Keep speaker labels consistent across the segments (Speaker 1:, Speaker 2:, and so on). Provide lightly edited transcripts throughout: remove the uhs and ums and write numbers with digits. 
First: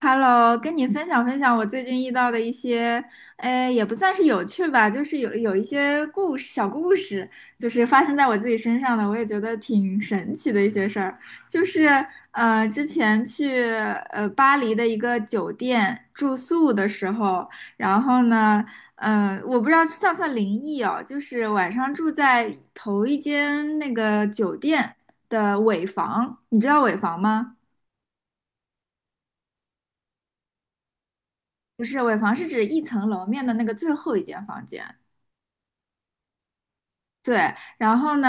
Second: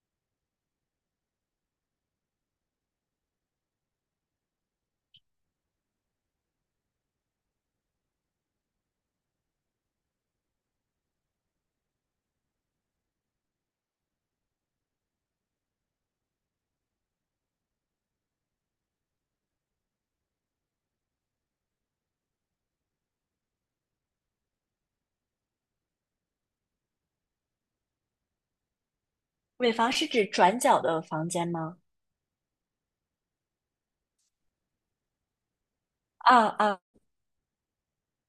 Speaker 1: Hello，跟你分享分享我最近遇到的一些，也不算是有趣吧，就是有一些故事，小故事，就是发生在我自己身上的，我也觉得挺神奇的一些事儿。就是之前去巴黎的一个酒店住宿的时候，然后呢，我不知道算不算灵异哦，就是晚上住在头一间那个酒店的尾房，你知道尾房吗？
Speaker 2: 尾房是指转角的房间吗？
Speaker 1: 不是尾房，是指一层楼面的那个最后一间房间。
Speaker 2: 啊啊，
Speaker 1: 对，然后呢，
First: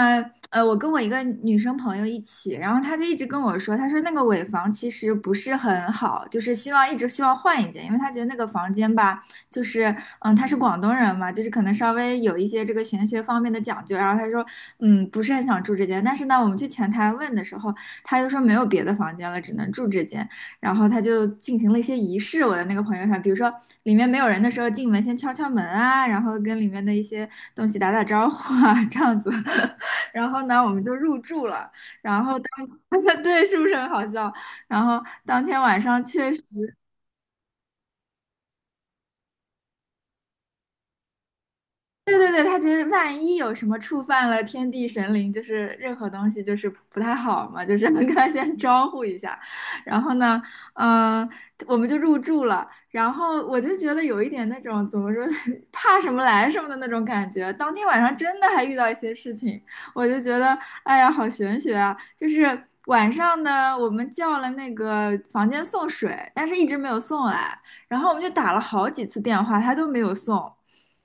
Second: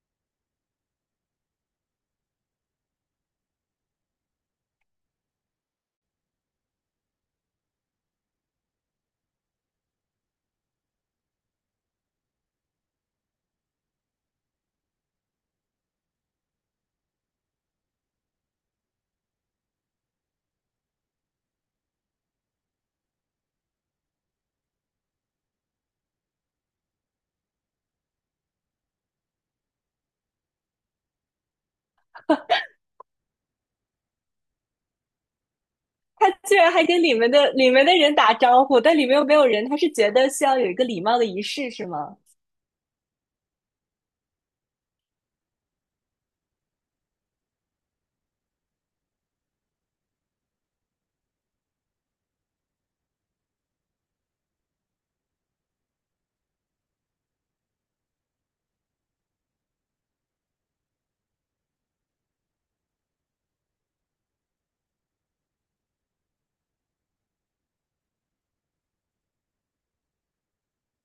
Speaker 1: 我跟我一个女生朋友一起，然后她就一直跟我说，她说那个尾房其实不是很好，就是希望一直希望换一间，因为她觉得那个房间吧，就是她是广东人嘛，就是可能稍微有一些这个玄学方面的讲究，然后她说不是很想住这间，但是呢，我们去前台问的时候，她又说没有别的房间了，只能住这间。然后他就进行了一些仪式。我的那个朋友圈，比如说里面没有人的时候进门先敲敲门啊，然后跟里面的一些东西打打招呼啊，这样子。然后呢，我们就入住了。然后对，是不是很好笑？然后当天晚上
Speaker 2: 他
Speaker 1: 确实。
Speaker 2: 居然还跟里面的人打招呼，但里面又没有人，他是觉得需要有一个礼貌的仪式是吗？
Speaker 1: 对对对，他觉得万一有什么触犯了天地神灵，就是任何东西就是不太好嘛，就是能跟他先招呼一下。然后呢，嗯、我们就入住了。然后我就觉得有一点那种怎么说，怕什么来什么的那种感觉。当天晚上真的还遇到一些事情，我就觉得，哎呀，好玄学啊！就是晚上呢，我们叫了那个房间送水，但是一直没有送来。然后我们就打了好几次电话，他都没有送。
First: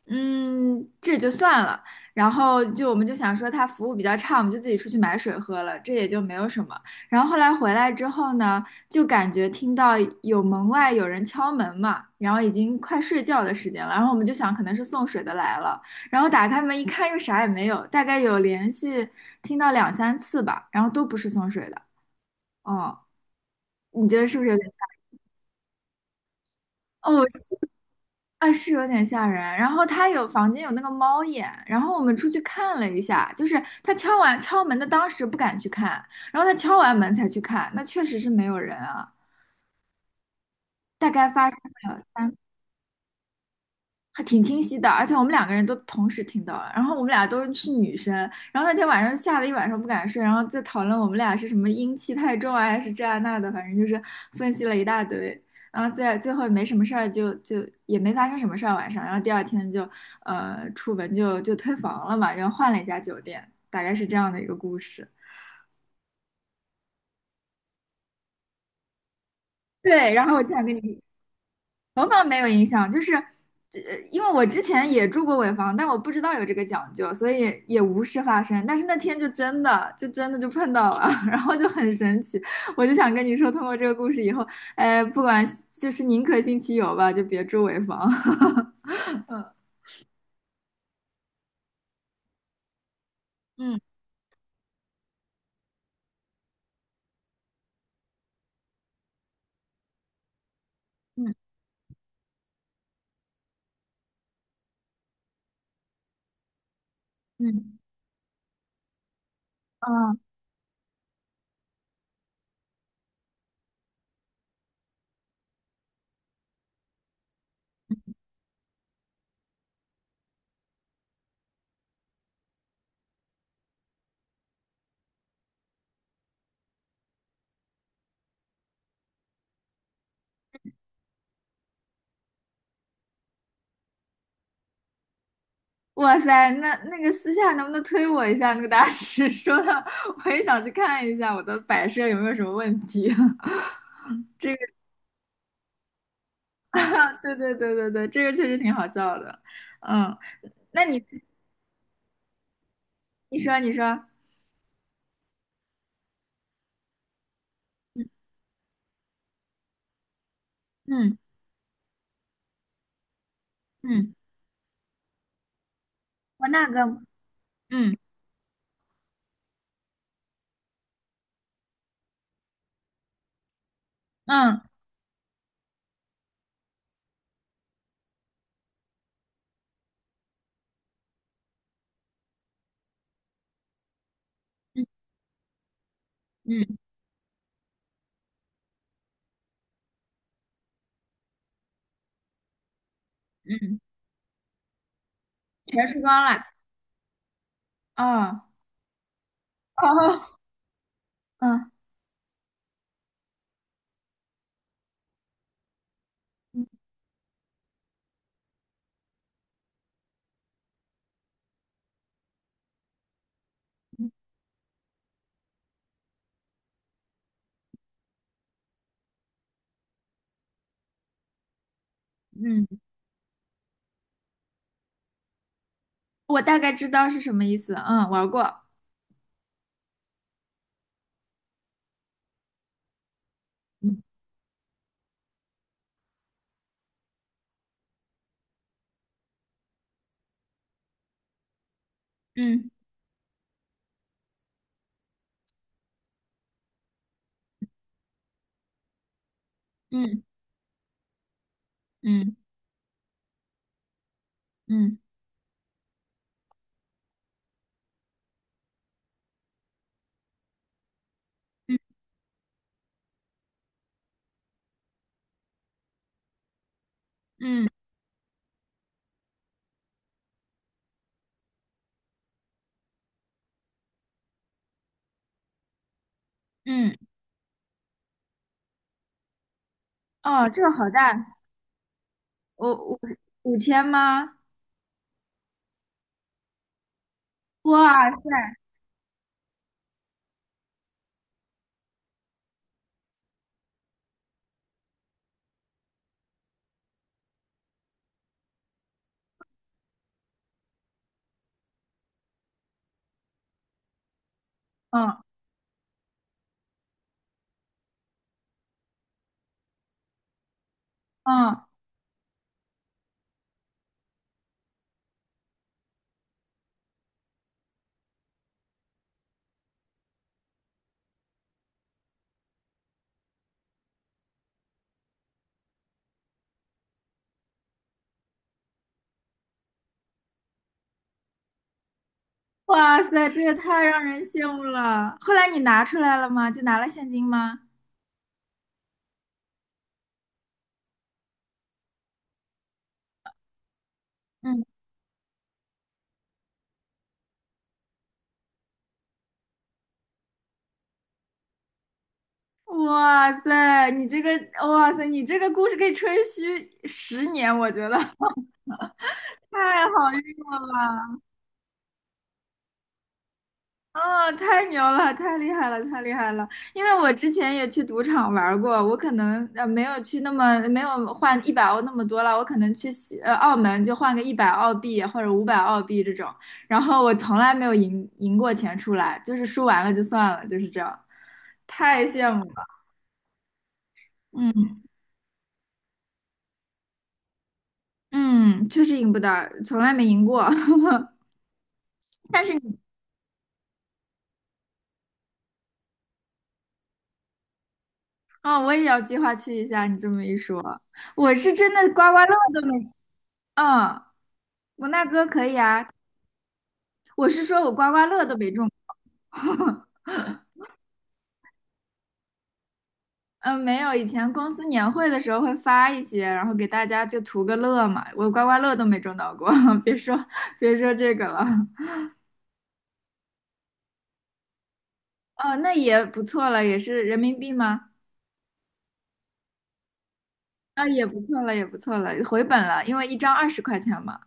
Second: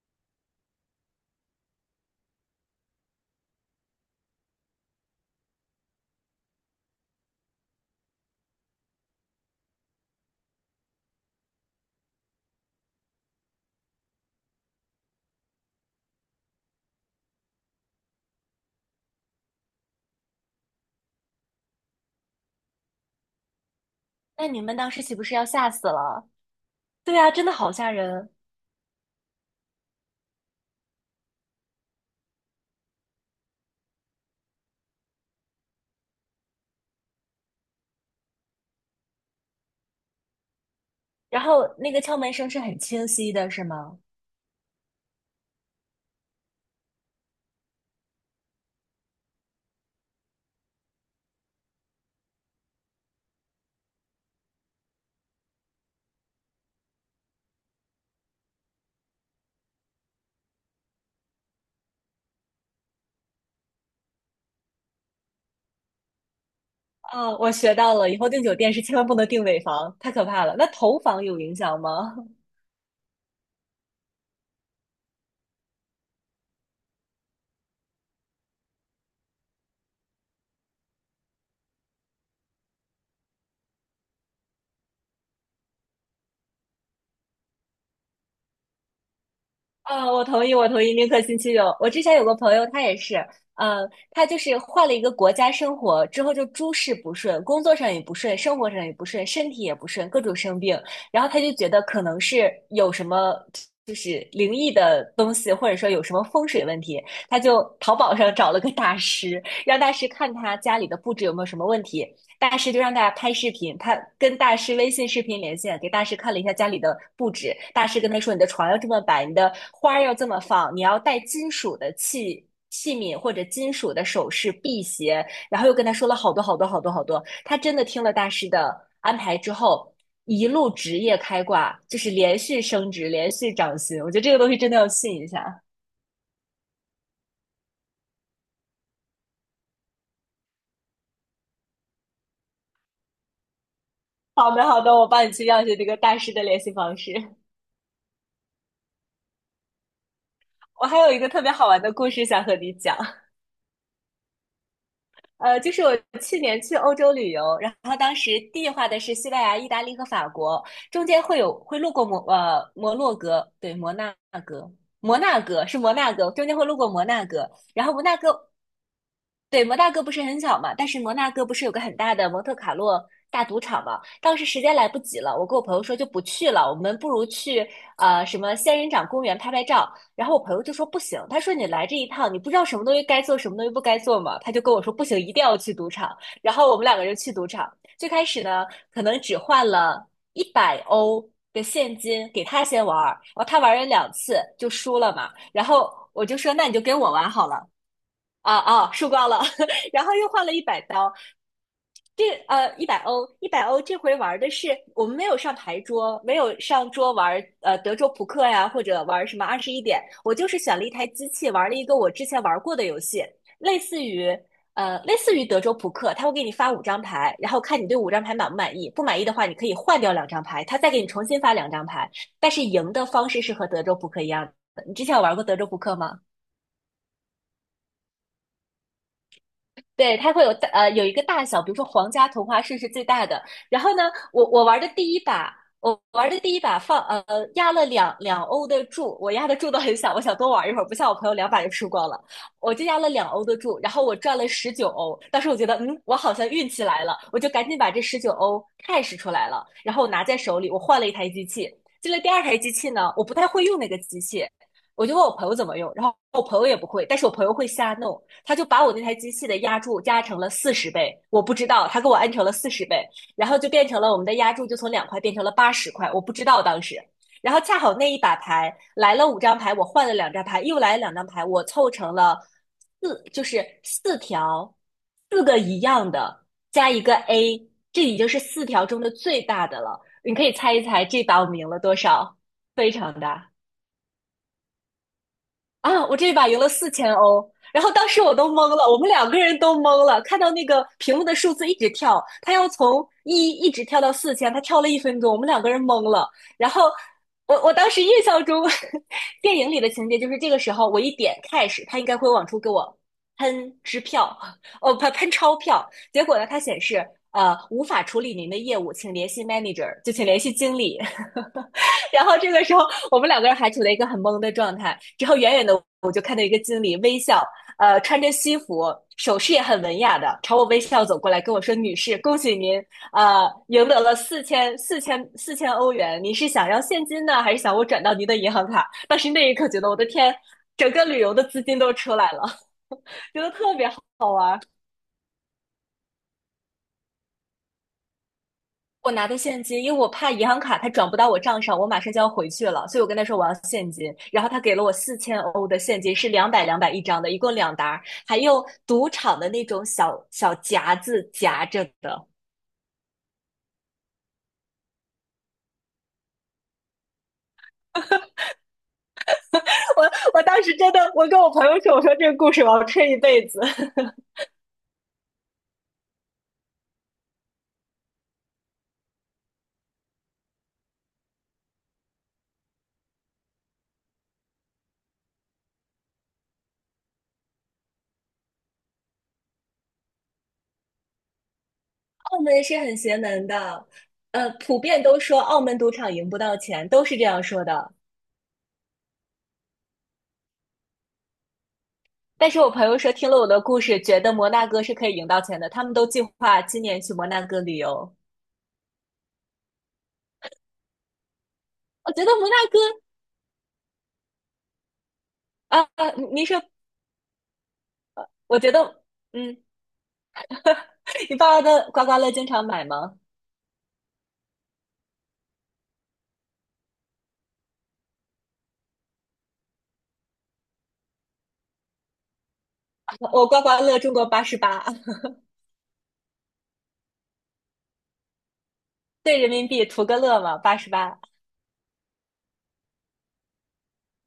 Speaker 1: 这就算了。然后就我们就想说他服务比较差，我们就自己出去买水喝了，这也就没有什么。然后后来回来之后呢，就感觉听到有门外有人敲门嘛，然后已经快睡觉的时间了，然后我们就想可能是送水的来了，然后打开门一看又啥也没有，大概有连续听到两三次吧，然后都不是送水的。哦，你觉得是不
Speaker 2: 那
Speaker 1: 是有
Speaker 2: 你
Speaker 1: 点
Speaker 2: 们
Speaker 1: 像？
Speaker 2: 当时岂不是要吓死了？对
Speaker 1: 哦，
Speaker 2: 啊，真的好吓人。
Speaker 1: 啊，是有点吓人。然后他有房间有那个猫眼，然后我们出去看了一下，就是他敲门的当时不敢去看，然后他敲完门才去看，那确实是没有人啊。大概
Speaker 2: 然
Speaker 1: 发生
Speaker 2: 后那个
Speaker 1: 了。
Speaker 2: 敲门
Speaker 1: 三。
Speaker 2: 声是很清晰的，是吗？
Speaker 1: 还挺清晰的，而且我们两个人都同时听到了，然后我们俩都是女生，然后那天晚上吓得一晚上不敢睡，然后在讨论我们俩是什么阴气太重啊，还是这啊那的，反正就是分析了一大堆，然后最后没什么事儿就，就也没发生什么事儿晚上，然后第二天就出门就退房了嘛，然后换了一家酒店，大概是这样的一个故事。
Speaker 2: 啊，我学到了，以后订酒店是千万不能订尾房，太
Speaker 1: 对，
Speaker 2: 可
Speaker 1: 然后我
Speaker 2: 怕
Speaker 1: 就
Speaker 2: 了。
Speaker 1: 想
Speaker 2: 那
Speaker 1: 跟
Speaker 2: 头
Speaker 1: 你
Speaker 2: 房有影响
Speaker 1: 头
Speaker 2: 吗？
Speaker 1: 发没有影响，就是这，因为我之前也住过尾房，但我不知道有这个讲究，所以也无事发生。但是那天就真的，就真的就碰到了，然后就很神奇。我就想跟你说，通过这个故事以后，哎，不管就是宁可信其有吧，就别住尾房。
Speaker 2: 啊，我同意，我同意，宁可信其有。我之前有个朋友，他也是，
Speaker 1: 嗯
Speaker 2: 呃，他就是换了一个国家生活之后，就诸事不顺，工作上也不顺，生活上也不顺，身体也不顺，各种生病。然后
Speaker 1: 嗯
Speaker 2: 他就觉得可能是有什么就是灵异的东西，或者说有什么风水问题，他就
Speaker 1: 嗯。
Speaker 2: 淘宝上找了个大师，让大师
Speaker 1: 啊，
Speaker 2: 看他家里的布置有没有什么问题。大师就让大家拍视频，他跟大师微信视频连线，给大师看了一下家里的布置。大师跟他说："你的床要这么摆，你的花要这么放，你要带金属的器皿或者金属的首饰、辟邪。"然后又跟他说了好多好多好多好多。他真的听了大师的安排之后，一路职业开挂，就是连续升职，连续涨薪。我觉得这个东西真的要信一下。
Speaker 1: 哇塞，那个私下能不能推我一下那个大师？说的我也想去看一下我的摆设有没有什么问题。
Speaker 2: 好的，好的，我帮你去要一下这个大师的联系方
Speaker 1: 对
Speaker 2: 式。
Speaker 1: 对对对对，这个确实挺好笑的。嗯。那
Speaker 2: 我
Speaker 1: 你
Speaker 2: 还有一个特别好玩的故事想和你讲。
Speaker 1: 你说你说，
Speaker 2: 就是我去年去欧洲旅游，然后
Speaker 1: 嗯
Speaker 2: 当时计划的是西班牙、意大利和法国，中
Speaker 1: 嗯
Speaker 2: 间会路过摩洛哥，对，摩
Speaker 1: 嗯。
Speaker 2: 纳哥，摩纳哥是摩纳哥，
Speaker 1: 我
Speaker 2: 中间会
Speaker 1: 那
Speaker 2: 路
Speaker 1: 个。
Speaker 2: 过摩纳哥，然后
Speaker 1: 嗯
Speaker 2: 摩纳哥，对，摩纳哥不是很小嘛，但是摩纳哥不是有个很大的蒙特卡洛大赌场嘛？当时时
Speaker 1: 嗯
Speaker 2: 间来不及了，我跟我朋友说就不去了，我们不如去什么仙人掌公园拍拍照。然后我朋友就说不行，他说你来这一趟，你不知道什么东西该做，什么东西不该做嘛。他就跟我
Speaker 1: 嗯
Speaker 2: 说不行，一定要去赌场。然后我
Speaker 1: 嗯
Speaker 2: 们两个人去赌场，最开始呢，可能只换了一百欧的现金给他先玩，然后他玩
Speaker 1: 嗯，
Speaker 2: 了两次就输了嘛。然
Speaker 1: 全
Speaker 2: 后
Speaker 1: 输光
Speaker 2: 我就
Speaker 1: 了。
Speaker 2: 说那你就跟我玩好了。
Speaker 1: 哦
Speaker 2: 啊啊，输光了，然后又
Speaker 1: 哦，
Speaker 2: 换了100刀，
Speaker 1: 嗯，
Speaker 2: 一百欧，这回玩的是我们没有上牌桌，没有
Speaker 1: 嗯
Speaker 2: 上桌玩德州扑克呀，或者玩什么二十一点，我就是选了一台机器玩了一个我之前玩过的游戏，类似于类似于德州扑克，他会给你发五张牌，然后看你对五张牌满不满意，不满意的话你可以换掉两张牌，他再给你重新发两张牌，但是
Speaker 1: 嗯
Speaker 2: 赢的方式是和德州扑克一样的。你之前有玩过德州扑克吗？
Speaker 1: 我大概知道是什么意思。嗯，玩过。
Speaker 2: 对，它会有一个大小，比如说皇家同花顺是最大的。然后
Speaker 1: 嗯
Speaker 2: 呢，我玩的第一把压了两欧的注，我压的注都很小，我想多玩一会儿，不像我朋友两把就输光了，
Speaker 1: 嗯
Speaker 2: 我就压了两欧的注，然后我赚了十九欧。当时我觉得，嗯，我好像运气来了，我就赶紧把这十九欧 cash 出来了，然后我
Speaker 1: 嗯
Speaker 2: 拿在手里，我换了一台机器。进了第
Speaker 1: 嗯
Speaker 2: 二台机器呢，我不太会用那个机器，
Speaker 1: 嗯
Speaker 2: 我就问我朋友怎么用，然后我朋友也不会，但是我朋友会瞎弄，他就把我那台机器的压铸加成了四十倍，我不知
Speaker 1: 嗯
Speaker 2: 道，他给我按成了四十倍，然后就变成了我们的压铸就从2块变成了80块，我不知道当时。然后
Speaker 1: 嗯，
Speaker 2: 恰好那一把牌来了五张牌，我换了两张牌，又来了两张牌，我凑成了四，就是四条，四个一样的加
Speaker 1: 嗯
Speaker 2: 一个 A,这已经是四条中的最大的了。你可
Speaker 1: 哦，
Speaker 2: 以
Speaker 1: 这个
Speaker 2: 猜一
Speaker 1: 好
Speaker 2: 猜这
Speaker 1: 大，
Speaker 2: 把我们赢了多少？
Speaker 1: 五
Speaker 2: 非
Speaker 1: 五
Speaker 2: 常大。
Speaker 1: 5000吗？
Speaker 2: 啊，我这一把赢了四千欧，然后当
Speaker 1: 哇
Speaker 2: 时
Speaker 1: 塞，
Speaker 2: 我都懵了，我们两个人都懵了，看到那个屏幕的数字一直跳，他要从一一直跳到四千，他跳了1分钟，我们两个人懵了。然后我当时印象中 电影里的情节就是这个时候我一点开始，他应该会往出给我喷支票，哦，喷
Speaker 1: 嗯
Speaker 2: 喷钞票。结果呢，它显示无法处理您的业务，请联系 manager,就请联系经理。
Speaker 1: 嗯，
Speaker 2: 然后这个时候我们两个人还处在一个很懵的状态。之后远远的我就看到一个经理微笑，穿着西服，手势也很文雅的朝我微笑走过来，跟我说："女士，恭喜您，赢得了4000欧元。您是想要现金呢，还是想我转到您的银行卡？"当时那一刻觉得我的天，整个旅游的资金都出来了，
Speaker 1: 哇塞，这
Speaker 2: 觉得
Speaker 1: 也
Speaker 2: 特
Speaker 1: 太
Speaker 2: 别
Speaker 1: 让人
Speaker 2: 好
Speaker 1: 羡
Speaker 2: 玩。
Speaker 1: 慕了。后来你拿出来了吗？就拿了现金吗？
Speaker 2: 我拿的现金，因为我怕银行卡它转不到我账上，我马上就要回去了，所以我跟他说我要现金，然后他
Speaker 1: 嗯。
Speaker 2: 给了我四千欧的现金，是两百一张的，一共两沓还用赌场的那种小小夹子夹着的。
Speaker 1: 哇塞，你这个，哇塞，你这个故事可以吹嘘10年，我觉得 太
Speaker 2: 我
Speaker 1: 好运
Speaker 2: 我当时真的，
Speaker 1: 了。
Speaker 2: 我跟我朋友说，我说这个故事我要吹一辈子。
Speaker 1: 啊，太牛了，太厉害了，太厉害了！因为我之前也去赌场玩过，我可能没有去那么没有换100欧那么多了，我可能去澳门就换个100澳币或者500澳币这种，然后我从来没有赢过钱出来，就是输完了就算了，就是这样，太羡
Speaker 2: 澳
Speaker 1: 慕了，
Speaker 2: 门是很邪门的，
Speaker 1: 嗯
Speaker 2: 普遍都说澳门赌场赢不到钱，都是这样说的。
Speaker 1: 嗯，确实赢不到，从来没赢过。但
Speaker 2: 但
Speaker 1: 是
Speaker 2: 是我
Speaker 1: 你
Speaker 2: 朋友说听了我的故事，觉得摩纳哥是可以赢到钱的，他们都计划今年去摩纳哥旅游。
Speaker 1: 啊、我也要计划去一下。你这么一说，我是真的刮
Speaker 2: 我觉
Speaker 1: 刮
Speaker 2: 得
Speaker 1: 乐
Speaker 2: 摩纳
Speaker 1: 都
Speaker 2: 哥
Speaker 1: 没，嗯，我纳哥可以
Speaker 2: 啊，
Speaker 1: 啊。
Speaker 2: 啊您说，
Speaker 1: 我是说我刮刮乐都没
Speaker 2: 我
Speaker 1: 中，
Speaker 2: 觉得，嗯，你爸爸的刮刮乐经常买吗？
Speaker 1: 嗯，没有。以前公司年会的时候会发一些，然后给大家就图个乐嘛。我刮刮乐都没中到过，别说别说这个了。
Speaker 2: 我刮刮乐中过八十八，
Speaker 1: 哦，那也不错了，也是人民币吗？
Speaker 2: 对人民币图个乐嘛，八
Speaker 1: 啊，
Speaker 2: 十
Speaker 1: 也不
Speaker 2: 八。
Speaker 1: 错了，也不错了，回本了，因为一张20块钱嘛，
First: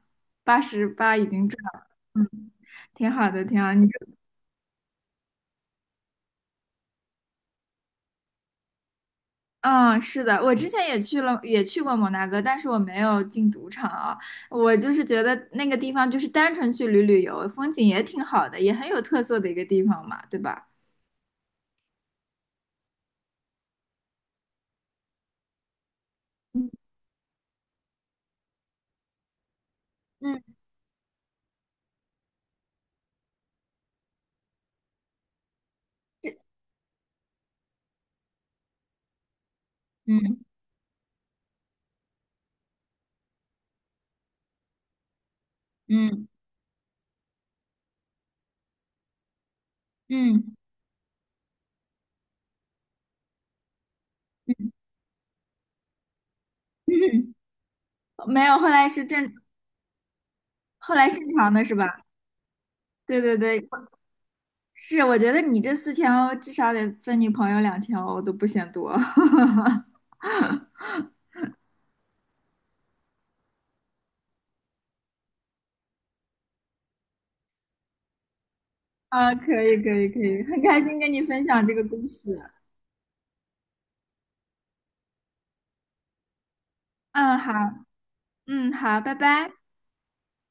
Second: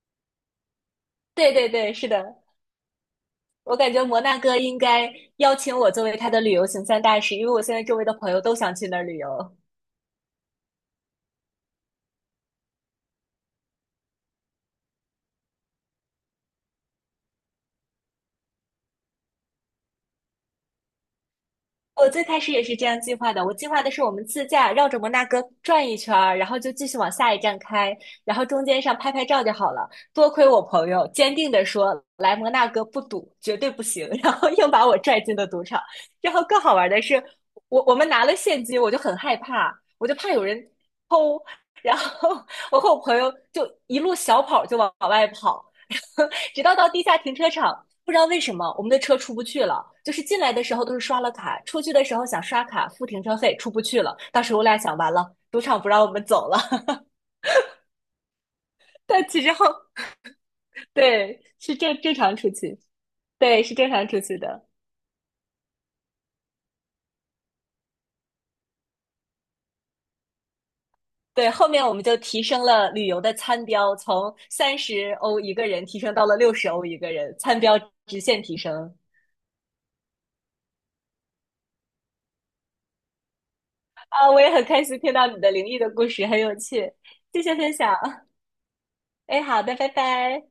Speaker 1: 88已经
Speaker 2: 对
Speaker 1: 赚
Speaker 2: 对
Speaker 1: 了，
Speaker 2: 对，是的，
Speaker 1: 嗯，挺好的，挺好。
Speaker 2: 我
Speaker 1: 你。
Speaker 2: 感觉摩纳哥应该邀请我作为他的旅游行三大使，因为我现在周围的朋友都想去那儿旅游。
Speaker 1: 嗯，是的，我之前也去了，也去过摩纳哥，但是我没有进赌场啊。我就是觉得那个地方就是单纯去旅游，风景也挺好的，也很有特色的一个地方嘛，对吧？
Speaker 2: 我最开始也是这样计划的，我计划的是我们自驾绕着摩纳哥转一圈儿，然后就
Speaker 1: 嗯
Speaker 2: 继续往下一站开，然后中间上拍拍照就好了。多亏
Speaker 1: 嗯
Speaker 2: 我朋友坚定地说来摩纳哥不赌，绝对不行，然后硬把我拽进了赌场。然后更好玩的是，我们拿了现金，我就很害怕，我就怕
Speaker 1: 嗯
Speaker 2: 有人偷，然后我和我朋友就一路小跑就往外跑，
Speaker 1: 嗯
Speaker 2: 直到地下停车场。不知道为什么我们的车出不去了，就是进来
Speaker 1: 嗯
Speaker 2: 的时候都是刷了卡，出去的时候想刷卡付停车费出不去了。当时我俩想，完了，赌场不让我们走了。
Speaker 1: 嗯，没有，后来是
Speaker 2: 但
Speaker 1: 正，
Speaker 2: 其实后
Speaker 1: 后来正
Speaker 2: 对
Speaker 1: 常的是
Speaker 2: 是
Speaker 1: 吧？
Speaker 2: 正常出去，
Speaker 1: 对对对，
Speaker 2: 对是正常出去的。
Speaker 1: 是，我觉得你这4000欧至少得分你朋友2000欧我都不嫌多。
Speaker 2: 对，后面我们就提升了旅游的餐标，从30欧一个人提升到了60欧一个人，餐标直线提升。
Speaker 1: 啊，可以可以可以，很开心跟你分享这个故事。
Speaker 2: 啊！我也很开心听到你的灵异的故事，很有趣，
Speaker 1: 嗯，
Speaker 2: 谢
Speaker 1: 好，
Speaker 2: 谢分享。
Speaker 1: 嗯，好，拜
Speaker 2: 哎，
Speaker 1: 拜。
Speaker 2: 好的，拜拜。